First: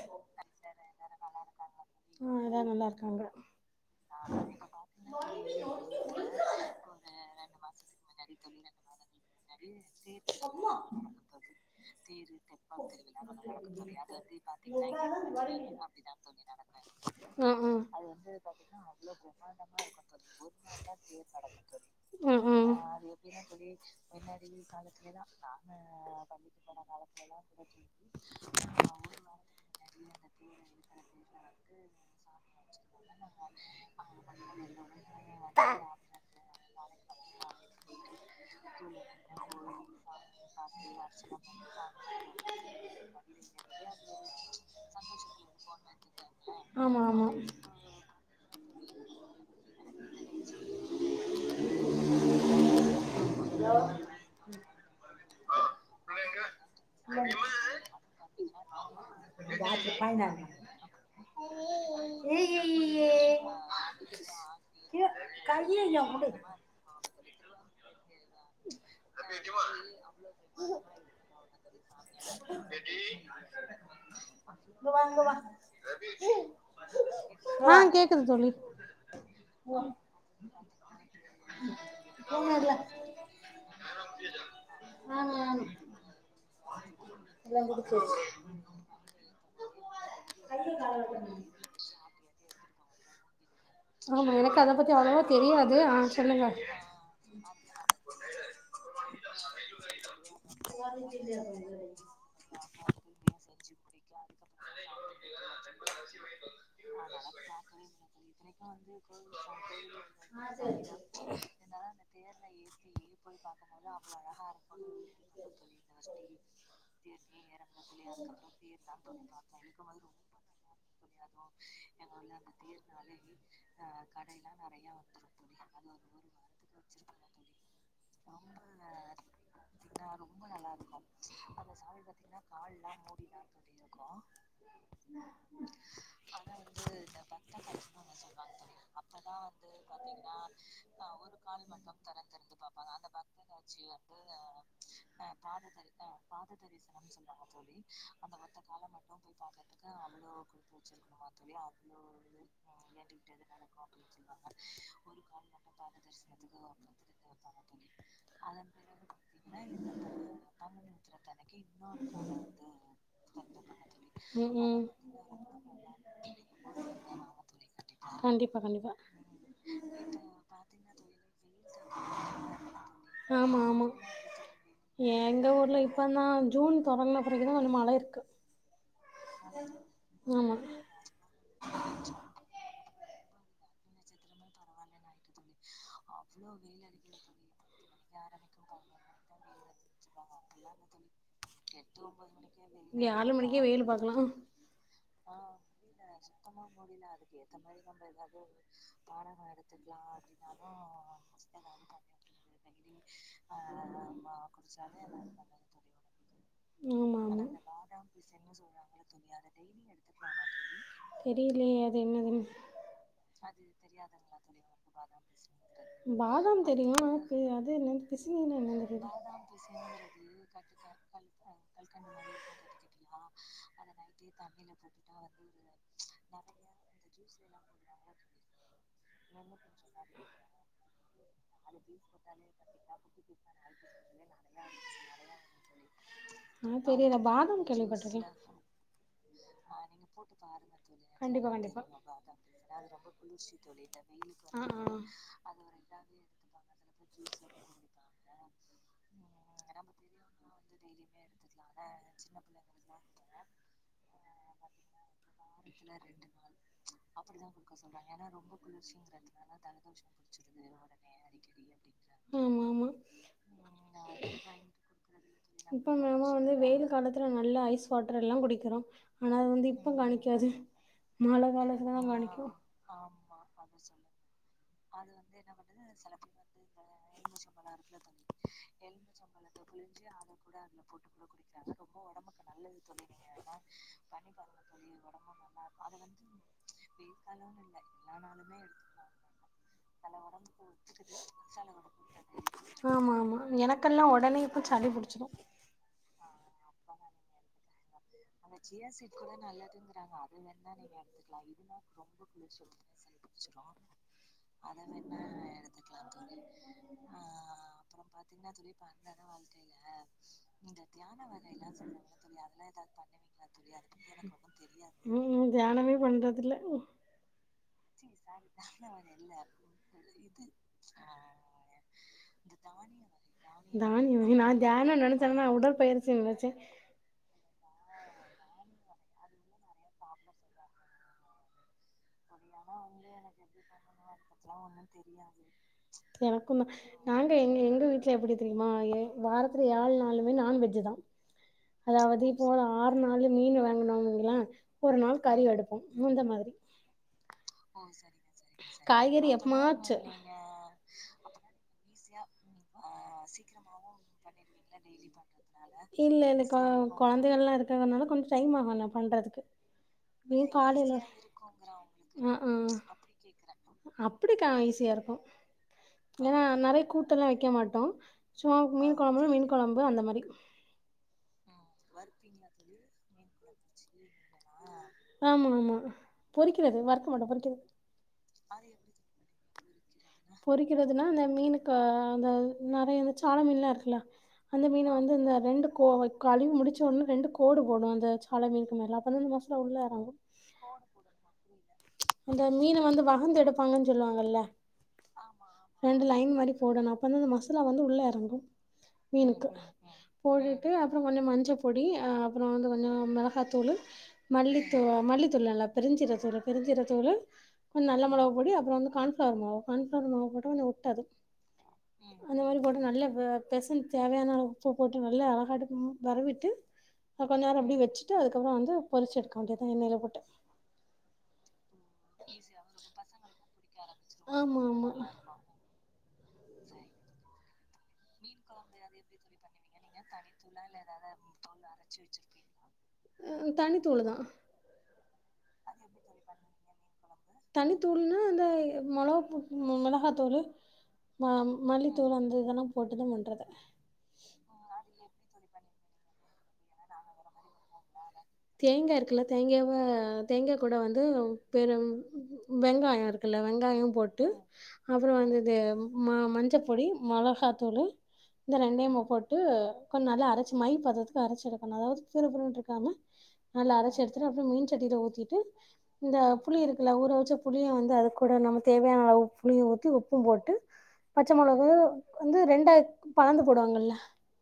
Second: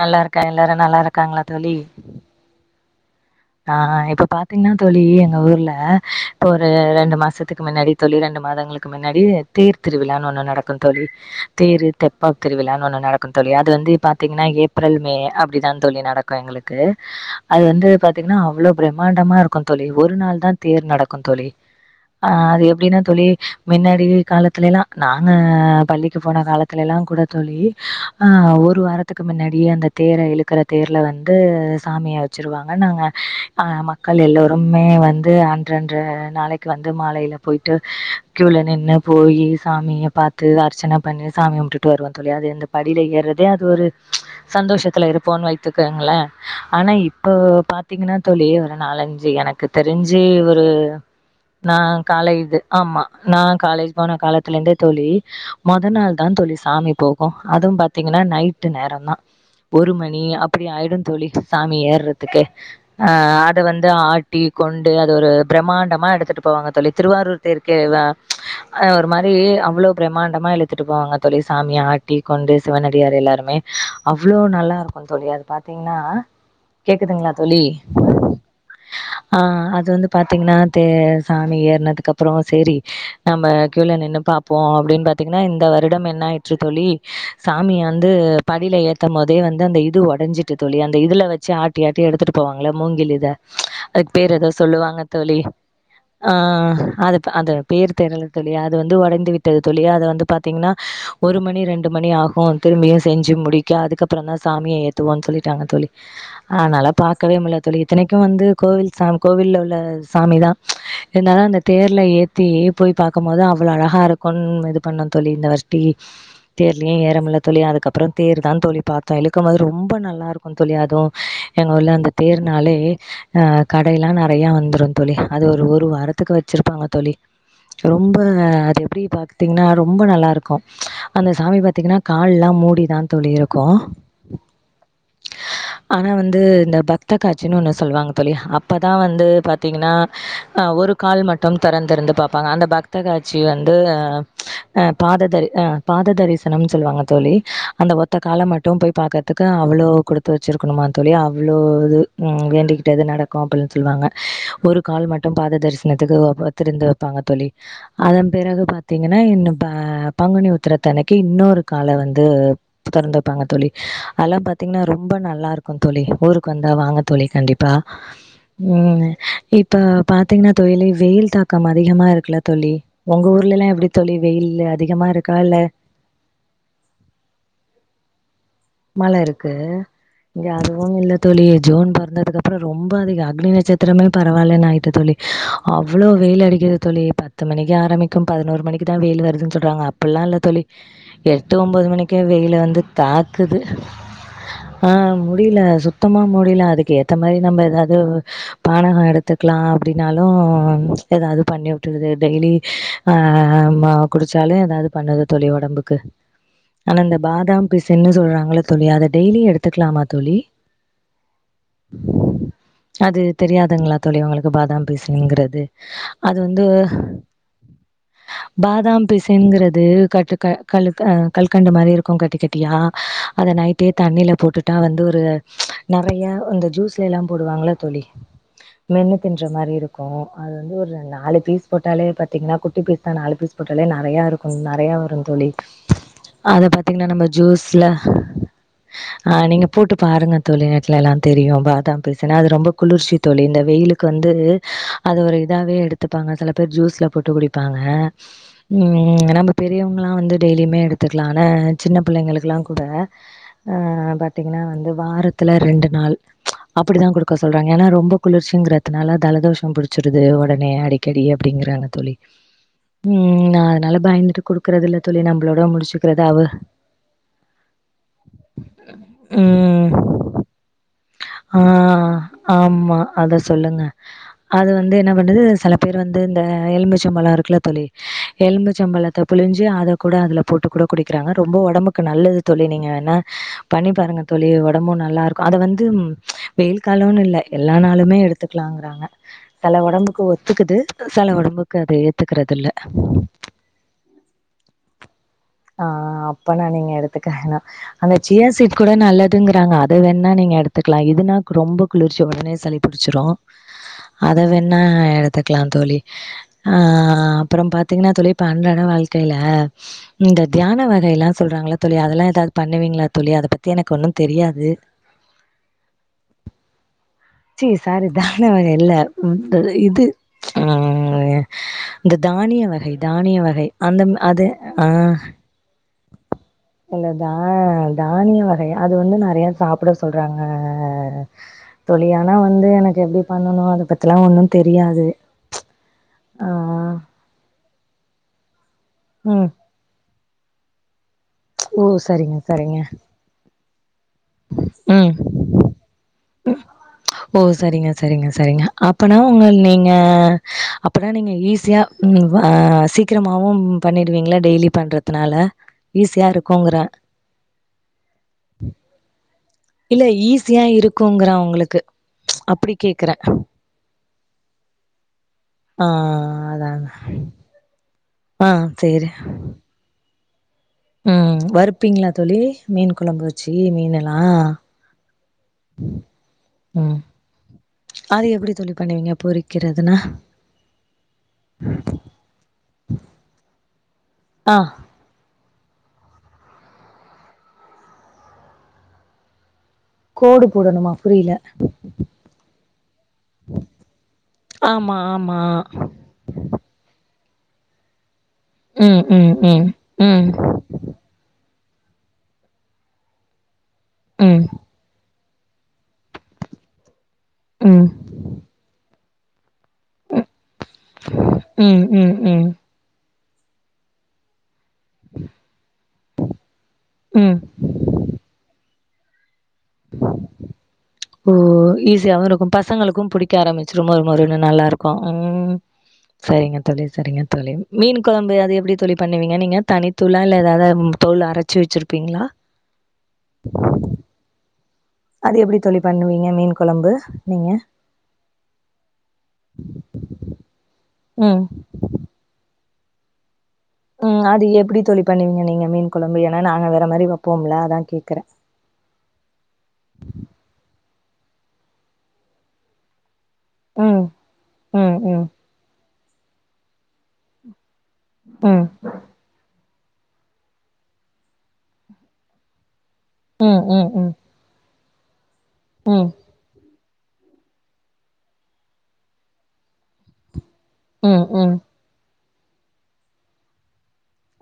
நல்லா இருக்க எல்லாரு நல்லா இருக்காங்களா தோழி அங்க ஆஹ் ஆ இப்ப பாத்தீங்கனா தோழி எங்க ஊர்ல இப்ப ஒரு ரெண்டு மாசத்துக்கு மின்னாடி தோழி ரெண்டு மாதங்களுக்கு மின்னாடி தேர் திருவிழான் ‌ஒண்ணு நடக்கு தோழி தேரு தெப்பாத் திருவிழான் ஒண்ணு நடக்கு தோழி அது வந்து பாத்தீங்கனா ஆஹ் ஏப்ரல் மே அப்டிதா தோழி நடக்கு எங்களுக்கு ஆ எல்லா நல்லா இருக்காங்க ம் அது ம் வந்து பாத்தீங்னா அவ்ளோ பிரம்மாண்டமா இருக்கு தோழி ஒரு நாள் தா தேர் நடக்கு தோழி அ ம் அது ம் எப்டினா தோழி மின்னாடி காலத்துல எல்லா நாங்க பள்ளிக்கு போன காலத்துல எல்லா கூட தோழி அ ஒரு வாரத்துக்கு மின்னாடி ஏ அந்த தேர இழுக்குற தேர்ல வந்து சாமியா வச்சிருவாங் நாங்க அ மக்கள் எல்லோருமே வந்து அன்றன்ற நாளைக்கு வந்து மாலைல போயீட்டு க்யூல நின்னு போயி சாமிய பாத்து அர்ச்சன பண்ணி சாமி கும்டுட்டு வருவோ தோழி அது அந்த படில ஏறதே அது ஒரு சந்தோஷத்துல இருப்போன் வைத்துக்கங்கள ஆனா ஆமா இப் ஆமா இப்போ பாத்தீங்கனா தோழி ஒரு நாலஞ்சு எனக்கு தெரிஞ்சு ஒரு நா காலேது ஆமா நா காலேஜ் போன காலத்துலந்தே தோழி மொத நாள் தா தோழி சாமி போகு அதுவு பாத்திங்னா நைட்டு நேரந்தா ஒரு மணி அப்பிடி ஆய்டு தோழி சாமி ஏர்றது க்கு ஆ அத வந்து ஆட்டி கொண்டு அது ஒரு பிரமாண்டமா எடுத்துட்டு போவாங்க தோழி திருவாரூர் தேர்க்கே அ ஒரு மாரி அவ்ளோ பிரம் மாண்டமா இழுத்துட்டு போவாங்க தோழி சாமி ஆட்டி கொண்டு சிவனடியார் எல்லாருமே அவ்ளோ நல்லாருக்கு தோழி அது பாத்திங்னா கேக்குதுங்ளா தோழி ஆ கேக்குது தோழி ஆ அது வந்து பாத்திங்னா தே சாமி ஏறுனதுக்கப்றோ சேரி நம்ம க்யூல நின்னு பாப்போ அப்டின் பாத்திங்னா இந்த வருடம் என்னாயிற்று தோழி சாமிய வந்து படில ஏத்தம்மோதே வந்து அந்த இது ஒடஞ்சிட்டு தோழி அந்த இதுல வெச்சு ஆட் எடுத்துட்டு போவாங்கல மூங்கில் இத அதுக் ஆமா பேர் எதோ எனக்கு அத பத்தி சொல்லுவாங்க அவ்ளவா தோழி தெரியாது ஆ சொல்லுங்க அதுப் அது பேர் தெர்ல தோழி அது வந்து ஒடைந்து விட்டது தோழி அத வந்து பாத்திங்னா ஒரு மணி ரெண்டு மணி ஆகு திரும்பியு செஞ்சு முடிக்க அதுக்கப்பறந்தா சாமிய ஏத்துவோன் சொல்லிட்டாங்க தோழி ஆனா நல்லா பாக்கவே முல்ல தோழி இத்தனைக்கு வந்து கோவில் சாம் கோவில்ல உள்ள சாமி தா இருந்தாலு அந்த தேர்ல ஏத்தி போய் பாக்கம்மோது அவ்ள அழகா இருக்குன் இது பண்ணோ தோழி இந்த வர்ட்டி தேர்லயே ஏறமுல்ல தோழி அதுக்கப்பறொ தேர்தா தோழி பாத்தோ இழுக்குமோது ரொம்போ நல்லாருக்கு தோழி அதுவு எங்க ஊர்ல அந்த தேர்னாலே அ கடைல்லா நறையா வந்துருந் தோழி அது ஒரு ஒரு வாரத்துக்கு வச்சிருப்பாங்க தோழி ரொம்ப அது எப்டி பாத்திங்ன்னா ரொம்ப நல்லாருக்கு அந்த சாமி பாத்திங்னா கால்லா மூடிதா தோழி இருக்கு ஆனா வந்து இந்த பக்த காட்சினு ஒன்னு சொல்வாங்க தோழி அப்பதா வந்து பாத்திங்கனா அ ஒரு கால் மட்டும் தெறந்திருந்து பாப்பாங்க அந்த பக்த காட்சி வந்து அ பாததரி அ பாத தரிசனம் சொல்வாங்க தோழி அந்த ஒத்த கால மட்டு போய் பாக்கறதுக்கு அவ்வளோ குடுத்து வச்சிருக் கனு தோழி அவ்ளோ இது ம் வேண்டிகிட்டது நட க்கு அப்டின் சொல்வாங்க ஒரு கால் மட்டு பாத தரிசனத்துக்கு ஓ ப திறந்து வப்பாங்க தோழி அதன் பிறகு பாத்திங்கனா இன்னு ப பங்குனி உத்தரத்தன்னைக்கு இன்னொரு கால வந்து தொறந்து வெப்பாங்க தோழி அதலாம் ம் பாத்திங்னா ம் ரொம்ப நல்லா ஊருக்கு வந்தா வாங்க தோழி கண்டிப் பா கண்டிப்பா கண்டிப்பா ம் இப்ப பாத்திங்னா தோழி வெயில் தாக்கம் அதிகமா இருக்குல தோழி ஒங்க ஆமா ஊர்லலெல்லா எப்டி ஆமா தோழி வெயில் அதிகமா இருக்கா எங்க இல்ல ஊர்ல இப்பந்தான் ஜூன் தொடங்குன பிறகுதான் கொஞ்சம் மழ இருக்கு மழ இருக்கு இங்க ஆமா அதுவுமில்ல தோழி ஜூன் பொறந்ததுக்கப்பறொ ரொம் ப அதிக அக்னிநட்சத்திரமே பரவாலன் ஆயிட்டு தோழி அவ்ளோ வெயில் அடிக்கிது தோழி பத்து மணிக்கு ஆரமிக்கு பதினோரு மணிக்கி தா வெயில் வருதுன் சொல் டோங்க புல்லா இல்ல தோழி எட்டு ஒம்போது மணிக்கே வெயிலு வந்து இங்க ஆறு தாது மணிக்கே வெயில் பாக்கலாம் ஆ முடில சுத்தமா முடில அதுக்கு ஏத்த மாரி நம்ப எதாது பானஹொ எடுத்துக்லா அப்டினாலு எதாது பண்ணி உட்டுடுது டெய்லி ஆ ம குடுச்சாலு எதாது பண்ணுது தோ டம்புக்கு ஆனா இந்த ஆமா ஆமா பாதாம் பிஸ் சொல்றாங்கல்ல தோழி அத டெய்லி எடுத்துக்லாமா தோழி தெரியலையே அது என்னதுன்னு அது தெரியாதுங்ளா தோழி ஒங்களுக்கு பாதாம் பிஸ்னுங்குறது அது வந்து பாதாம் தெரியும் அது அது என்னது பிசினினா என்னன்னு பாதாம் தெரியல பிசின்ங்குறது க கலு க கல்கண்டு மாரி இருக்கு கட்டி கட் டியா அத நைட்டே தண்ணில போட்டுட்டா வந்து ஒரு நறயா இந்த ஜூஸ்லே எல்லா போடுவாங்ல தோழி மென்னு தின்ற மாரி இருக்கு அது வந்து ஒரு நாலு பீஸ் போட்டாலே பாத்தீங்ன்னா குட்டி பீஸ் தா நாலு பீஸ் போட்டாலே நறையா இருக்கு நறையாவ ஆம் தோழி அத ஆஹ் பாத்தீங்னா தெரியல நம்ம பாதாம் ஜூஸ்ல கேள்விப்பட்டிருக்கேன் அ நீங்க போட்டு பாருங்க தோழி நெட்லெல்லா கண்டிப்பா தெரியு கண்டிப்பா பாதாம்பிஸ்னு அது ரொம்ப குளிர்ச்சி தோழி இந்த வெயிலுக்கு வந்து ஆஹ் ஆஹ் அது ஒரு இதாவே எடுத்துப்பாங்க சில பேர் ஜூஸ்ல போட்டு குடிப்பாங்க ம் நம்ம பெரியவங் ல்லா வந்து டெய்லிமே எடுத்துக்கலால்ல சின்ன பிள்ளைங்களுக்கெல்லாங் கூட ஆஹ பாத்தீங்கன்னா வந்து வாரத்துல ரெண்டு நாள் ப்ச் அப்படிதா குடுக்க சொல்றாங்க ஏனா ரொம்ப குளிர்ச்சிங்கறதுனால தலதோஷம் புடிச்சுடுது உடனே அடிக்கடி அப்படிங்கறாங்க தோழி ஆமா ஆமா ம் நா அதனால பயந்துட்டு குடுக்கற தோழி நம்மளோட முடிச்சுக்கறது அவு அப்பறோ நல்லா ஐஸ் வாட்டர் எல்லாங் குடிக்கனு ஆனா அது வந்து இப்ப ம். காணிக்காது மழ ஆ காலத்துலதா காணிக்கு ஆமா அத சொல்லுங்க. அது வந்து என்ன பண்ணுது செல பேர் வந்து இந்த எலும்பிச்சம்பழொ இருக்குல்ல தோழி எலும்பிச்சம்பழத்த புழிஞ்சு அத கூட அதுல போட்டு கூட குடிக்கிறாங்க ரொம்ப ஒடம்புக்கு க்கு நல்லது தோழி நீங்க வேணா பண்ணி பாருங்க தோழி ஒடம்பும் நல்லா இருக்கு அத வந்து வெய்யில் காலம்னு இல்லை எல்லா நாளுமே எடுத்துக்கலாங்கறாங்க சில உடம்புக்கு ஒத்துக்குது சில உடம்புக்கு அத ஏத்துக்கறது இல்ல ஆமா ஆமா ஆமா எனக்கெல்லா ஒடனே இப்ப சளி புடிச்சிரு ஆஹ் அப்பனா நீங் எடுத்துக்க வேணாம் அந்த சியா சீட் கூட நல்லதுங்கறாங்க அத வேணா நீங்க எடுத்துக்கலா இதுனா ரொம்ப குளிர்ச்சி உடனே சளிபுடிச்சிரு அத வே ணா எடுத்துக்கலா தோழி ஆஹ் அப்புறம் பாத்தீங்கன்னா தோழி இப்ப அன்றாட வாழ்க்கையில இந்த தியான வகை எல்லா சொல்றாங்கல்ல தோழி அதெல்லா எதாவது பண்ணுவீங்களா தோழி அதப்பத்தி எனக்கு ஒன்னுந் தெரியாது ம் ம் தியானமே பண்றதில்ல ச்சீ சாரி தியான வகை இல்ல உ இது ப்ச் ம் இந்த தானிய வகை தானிய வகை அந்த தானியமா அது நா தியானோ ஆஹ் நெனச்சேன்னா உடற்பயிற்சி நெனச்சே இல்லதா தானிய வகை அது அது வந்து நெறயா சாப்பிட சொல்றாங்க தோழி ஆனா வந்து எனக்கு எப்டி பண்ணணு அத பத்திலா ஒன்னு தெரியாது ஆ எனக்குந்தா நாங்க எங்க எங் வீட்ல எப்புடி தெரியு மா ஏ ம் வாரத்துல ஏழ் நாள் எல்லாமே நான்வெஜ்தா ஓ அதாவது சரிங்க இப்போ சரிங்க ஆறு நாள் மீன் வே [unintelligible] ல ஒரு ம் நாள் கறி எடுப்போ இந்தமாதிரி ஓ சரிங்க சரிங்க சரிங்க அப்பனா உங்க நீங்க அப்பனா நீங்க அப்ப ஈஸியா ம் ஆ சீக்கிரமாவு பண்ணிடுவீங்களா டெய்லி பண்றதுனால இல்ல ஈஸியா எனக்கு இருக்குங்கற கொழந்தைகல்லா இருக்கறனால கொஞ்சோ டைம் ஆகு நா பண்ற அதுக்கு இல்ல ஈஸியா இருக்குங்கற உங்களுக்கு ஆ ப்ச் ஆ அப்படி கேக்குற அப்படிக்கா ஈஸியா இருக்கு ஆ ஏனா அதா நிறயா கூட்டோ எல்லா வெக்க மாட்டோ அ ஆ சும்மா மீன் சேரி கொழம்பு மீன் கொழம்பு அந்த மரி ம் வறுப்பிங்ளா தோழி மீன் கொழம்பு வச் சீ மீனல் நா ஆமா ஆமா பொறிக்கிறது ம் வறுக்க மாட்டோ பொறிக்கிறது அது எப்புடி தோழி பண்ணுவீங்க பொறி கிறதுனா பொறிக்கிறதுனா அந்த மீனு ப அந்த நறை அந்த சாள மீன்லா இருக்குல ஆ அந்த மீன் வந்து இந்த ரெண்டு கோவை கழுவி முடிச்ச உட்னே ரெண்டு கோடு போடு அந்தச் சாள மீன்க்கு மேல அப்பந்த இந்த மஸ்லா உள்ள கோடு போடணுமா புரிய்ல அந்த மீன வந்து வகந்து எடுப்பாங்கன் சொல்லுவாங்கல்ல ஆமா ஆமா ரெண்டு லைன் மாரி போடணு அப்பந்தா அந்த மஸ் துல வந்து உள்ள எறங்கு ம் ம் மீனுக்கு ம் ம் போட்டுட்டு அப்றோ கொஞ்ச மஞ்ச பொடி அப்றோ வந்து கொஞ்சோ மிளகாத்தூளு ம் ம் மல்லித்தூவா மல்லித் துள் நல்லா பெருஞ்சு பெருஞ்சீர தூளு நல்ல மொளவு பொடி அப்றோ வந்து கான்ஸ் சவர்மோ ம் ம் ம் பெசன் தேவ்யான அளவ் சோ போட்டு நல்லா அழகாட்டும் வரவிட்டு அ ம் கொஞ் நேரம் அப்டி வெச்சிட்டு அதுக்கப்றோ வந்து பொரிச் எடுக்கு அததா எண்ணய்ல போட்ட ஓ ஈஸியாவு இருக்கு பசங்களுக்கு புடிக்க ஆரம்மிச்சிரு மொறு மொறுன்னு ஆமா நல்லாருக்கு ஆமா ம் சரிங்க தோழி சரிங்க தோழி மீன் கொழம்பு அது எப்டி தோழி பண்ணுவீங்க நீங்க தனித்தூள இல்ல எதாவ்த தோள அரச்சு வெச்சிருப்பீங்ளா கொழம்பு நீங்க தனித்தூள்ன்னா அந்த மொளவுப்பு மிளகாத்தூளு ம ம் மல்லித்தூளு அந்த இதலா போட்டுதா மிண்றத ம் அது எப்புடி தோழி பண்ணுவீங்க நீங்க மீன் கொழம்பு ஏன்னா நாங்க வேற மாரி வப்போம்ல அதா கேக்குற தேங்கே இருக்குல்ல தேங்கேவ தேங்கே கூட வந்து பெரும் வெங்காயொருக் குல்ல வெங்காயோ ம் போட்டு ம் அப்புறோ ம் வந்து தே ம மஞ்சப் பொடி மொளகாத்தூளு இந்த ம் ரெண்டயும போட்டு கொஞ் நல்ல அரச்சி மை பதத்க்கு அரச்சு எடுக்குணு அதாவ்து கிரு கிருன்ருக்காம ம் நல்ல ம் அரைச்சு ம் எடுத்து அப்றோ மீன் சட்டில ஊத்திட்டு ம் இந்த புளி இருக் இல்ல ஊற வச்ச புளிய வந்து அது கூட நம்ம தேவையான அளவு புளியு ஊத்தி உப்பு போட்டு ம் பச்ச ம் மொளகு வந்து ரெண்டாய்த் பணந்து போடுவாங்கல்ல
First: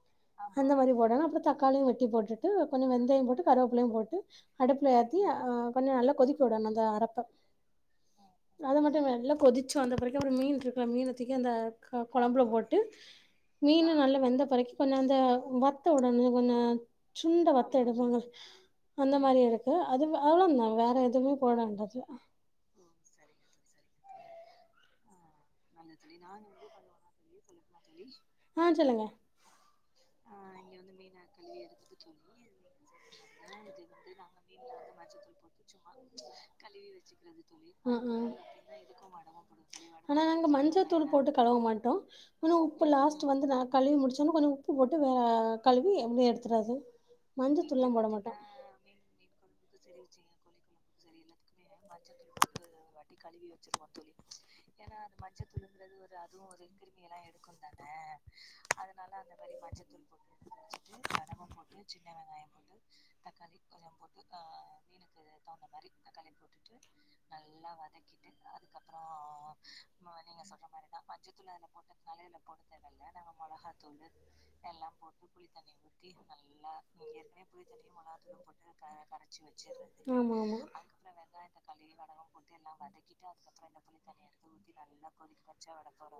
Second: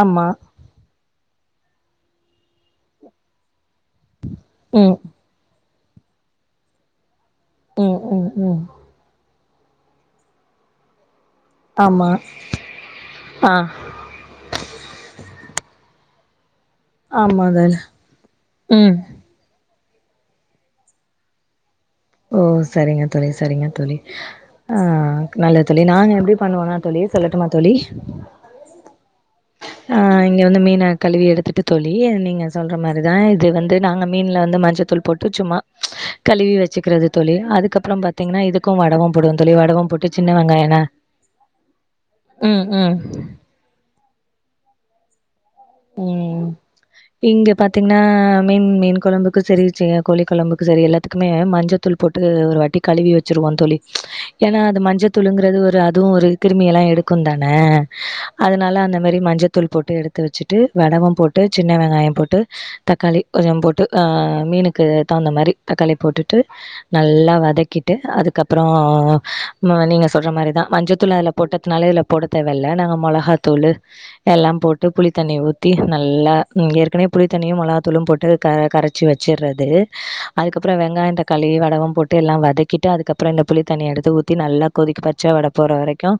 ஆமா அந்த மாரி போட்டக அப்பறத் தக்காளியு வெட்டி போட்டுட்டு கொஞ்சோ வெந்தயோ போட்டு த் கரோப் எல்லா போட்டு அடுப்புல ம் ஏத்தி ஆ இன்னு நல்லா கொதிக்க வுடனு அந்த அறப்ப ம் ம் ம் சோ அந்த பரைக்கு ஒரு மீன் இருக்குல மீன்னு ப்திக்கு அந்த க ஆமா கொழம்புல போட்டு ஆ மீனு நல்ல வெந்த பிறக்கு கொஞ்சோ அந்த வத்த உடனு [unintelligible] ஆமா சுண்ட வத்த தோழி எடுவாங்க ம் அந்த மாரி எடுக் அது அவ்ளோந்தா வேற ஏதுவுமே போட வேண்டாது ஓ சரிங்க தோழி சரிங்க தோழி ஆ நல்லது தோழி நாங்க எப்டி பண்ணுவோனா தோழி சொல்லட்டுமா தோழி ஆ சொல்லுங்க ஆ இங்கே வந்து மீன கழுவி எடுத்துட்டு தோழி நீங்க சொல்ற மாரிதா இது வந்து நாங்க மீன்ல வந்து மஞ்சத்தூள் போட்டு சும்மா கழுவி வச் சிக்றது தோழி ம் ம் அதுக்கப்றொ பாத்தீங்கன்னா இதுக்கு வடவ போடுவோ தோழி வடவம் போட்டு ஆனா சின்ன நாங்க வெங்காயம் ந மஞ்சத்தூள் போட்டு கழுவ மாட்டோ ஆனா ம், உப்பு ம். லாஸ்ட் வந்து நா கழுவி முடிச்சோன்ன கொஞ்ச உப்பு போட்டு ஓ உம் இங்க மஞ்சத்தூள்லா பாத்தீங்கன்னா போட மாட்டோ மீன் மீன் கொழம்புக்கு சரி சிய கோழிக் கொளம்புக்கு சரி எல்லாத்துக்குமே மஞ்சத்தூள் போட்டு ஒரு வாட்டி கலுவி வச்சருவோ தோழி ஏன்னா அது மஞ்சத்தூளுங்கிறது ஒரு மாதிரி அதுவு ஒரு கிருமிய எல்லா எடுக்கு தான அதனால அந்த மாரி மஞ்சத்தூள் போட்டு எடுத்து ட்டு வடவம் போட்டுச் சின்ன வெங்காயோ போட்டுத் தக்காளி கொஞ்சம் போட்டு அ மீனுக்கு தகுந்த மாரி தக்காளி போட்டுட்டு நல்லா வதக்கிட்டு அதுக்கப்றோ இன்னோனு நீங்க சொல்ற மாரி தா மஞ்சத்தூளு அதுல போட்டத்னால இதுல போட தேவல்ல நாங்க மொளகாத்தூளு எல்லா போட்டு புளித் தண்ணி ஊத்தி நல்லா ம் ஏற்கனவே புளித் தண்ணியு மொளகாத்தூளு போட்டு க கரச்சு வெச்சிர்றது ஆமா ஆமா அதுக்கப்பறோ வெங்காயோ தக்காளியு வடவம் போட்டு எல்லா வதக்கிட்டு அதுக்கப்பறோ இந்த புளித் தண்ணி எடுத்து ஊத்தி நல்லா கொதிக்க பச்ச வாட போற வரைக்கு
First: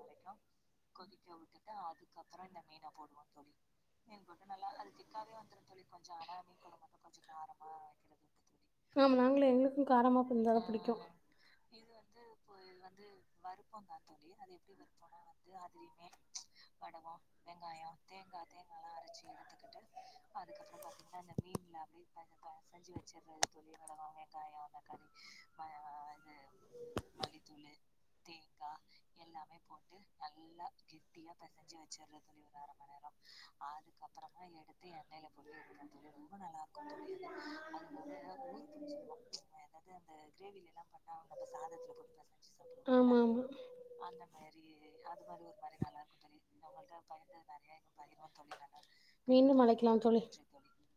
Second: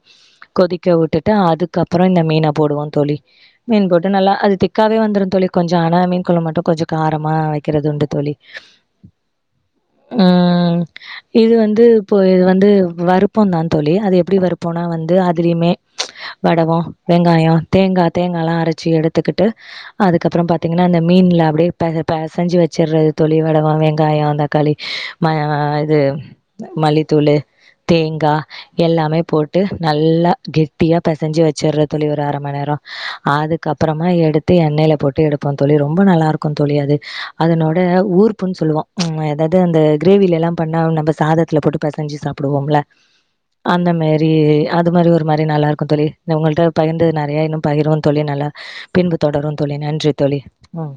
கொதிக்கவுட்டுட்டு அதுக்கப்பறோ இந்த மீன போடுவோ தோழி மீன் போட்டு நல்லா அது திக்காவே வந்துரும் தோழி கொஞ்சம் ஆனா மீன் கொழம்பு மட்டும் கொஞ்சம் காரமா வைக்கிறது உண்டு தோழி ஆமா நாங்களு எங்களுக்கு காரமா இருந்தாதா ம் பிடிக்கு இது வந்து இப்போ இது வந்து வறுப்போந்தா தோழி அது எப்டி வறுப்போன்னா வந்து அதுலிய்மே வடவோ, வெங்காயோ, தேங்கா அரச்சு எடுத்துக்கிட்டு அதுக்கப்பறோ பாத்தீங்கன்னா அந்த மீன்ல அப்டியே பெச பெசஞ்சு வெச்சர்றது தோழி வடவோ, வெங்காயோ அந்த க்காளி ம இது மல்லித்தூளு தேங்கா எல்லாமே போட்டு நல்லா கெட்டியா பெசஞ்சு வெச்சறது தோழி ஒரு அரம நேரோ அதுக்கப்பறமா எடுத்து எண்ணெயில போட்டு எடுப்போ தோழி ரொம்ப நல்லாருக்கு தோழி அது அதனோட ஊர்புன்னு சொல்லுவோ உ எதாவது இந்த கிரேவில எல்லா பண்ண நப சாதத்துல போட்டு பசஞ்சு சாப்பிடுவோ இல ஆமா ஆமா அந்த மாி அது மாரி ஒரு மாரி நல்லாருக்கு உங்கட பகிர்து நெறைய இன்னு பகிருவோ தோழி நல்லா பின்பு தொடரு மீண்டும் தோழி அழைக்கலாம் நன்றி தோழி ம்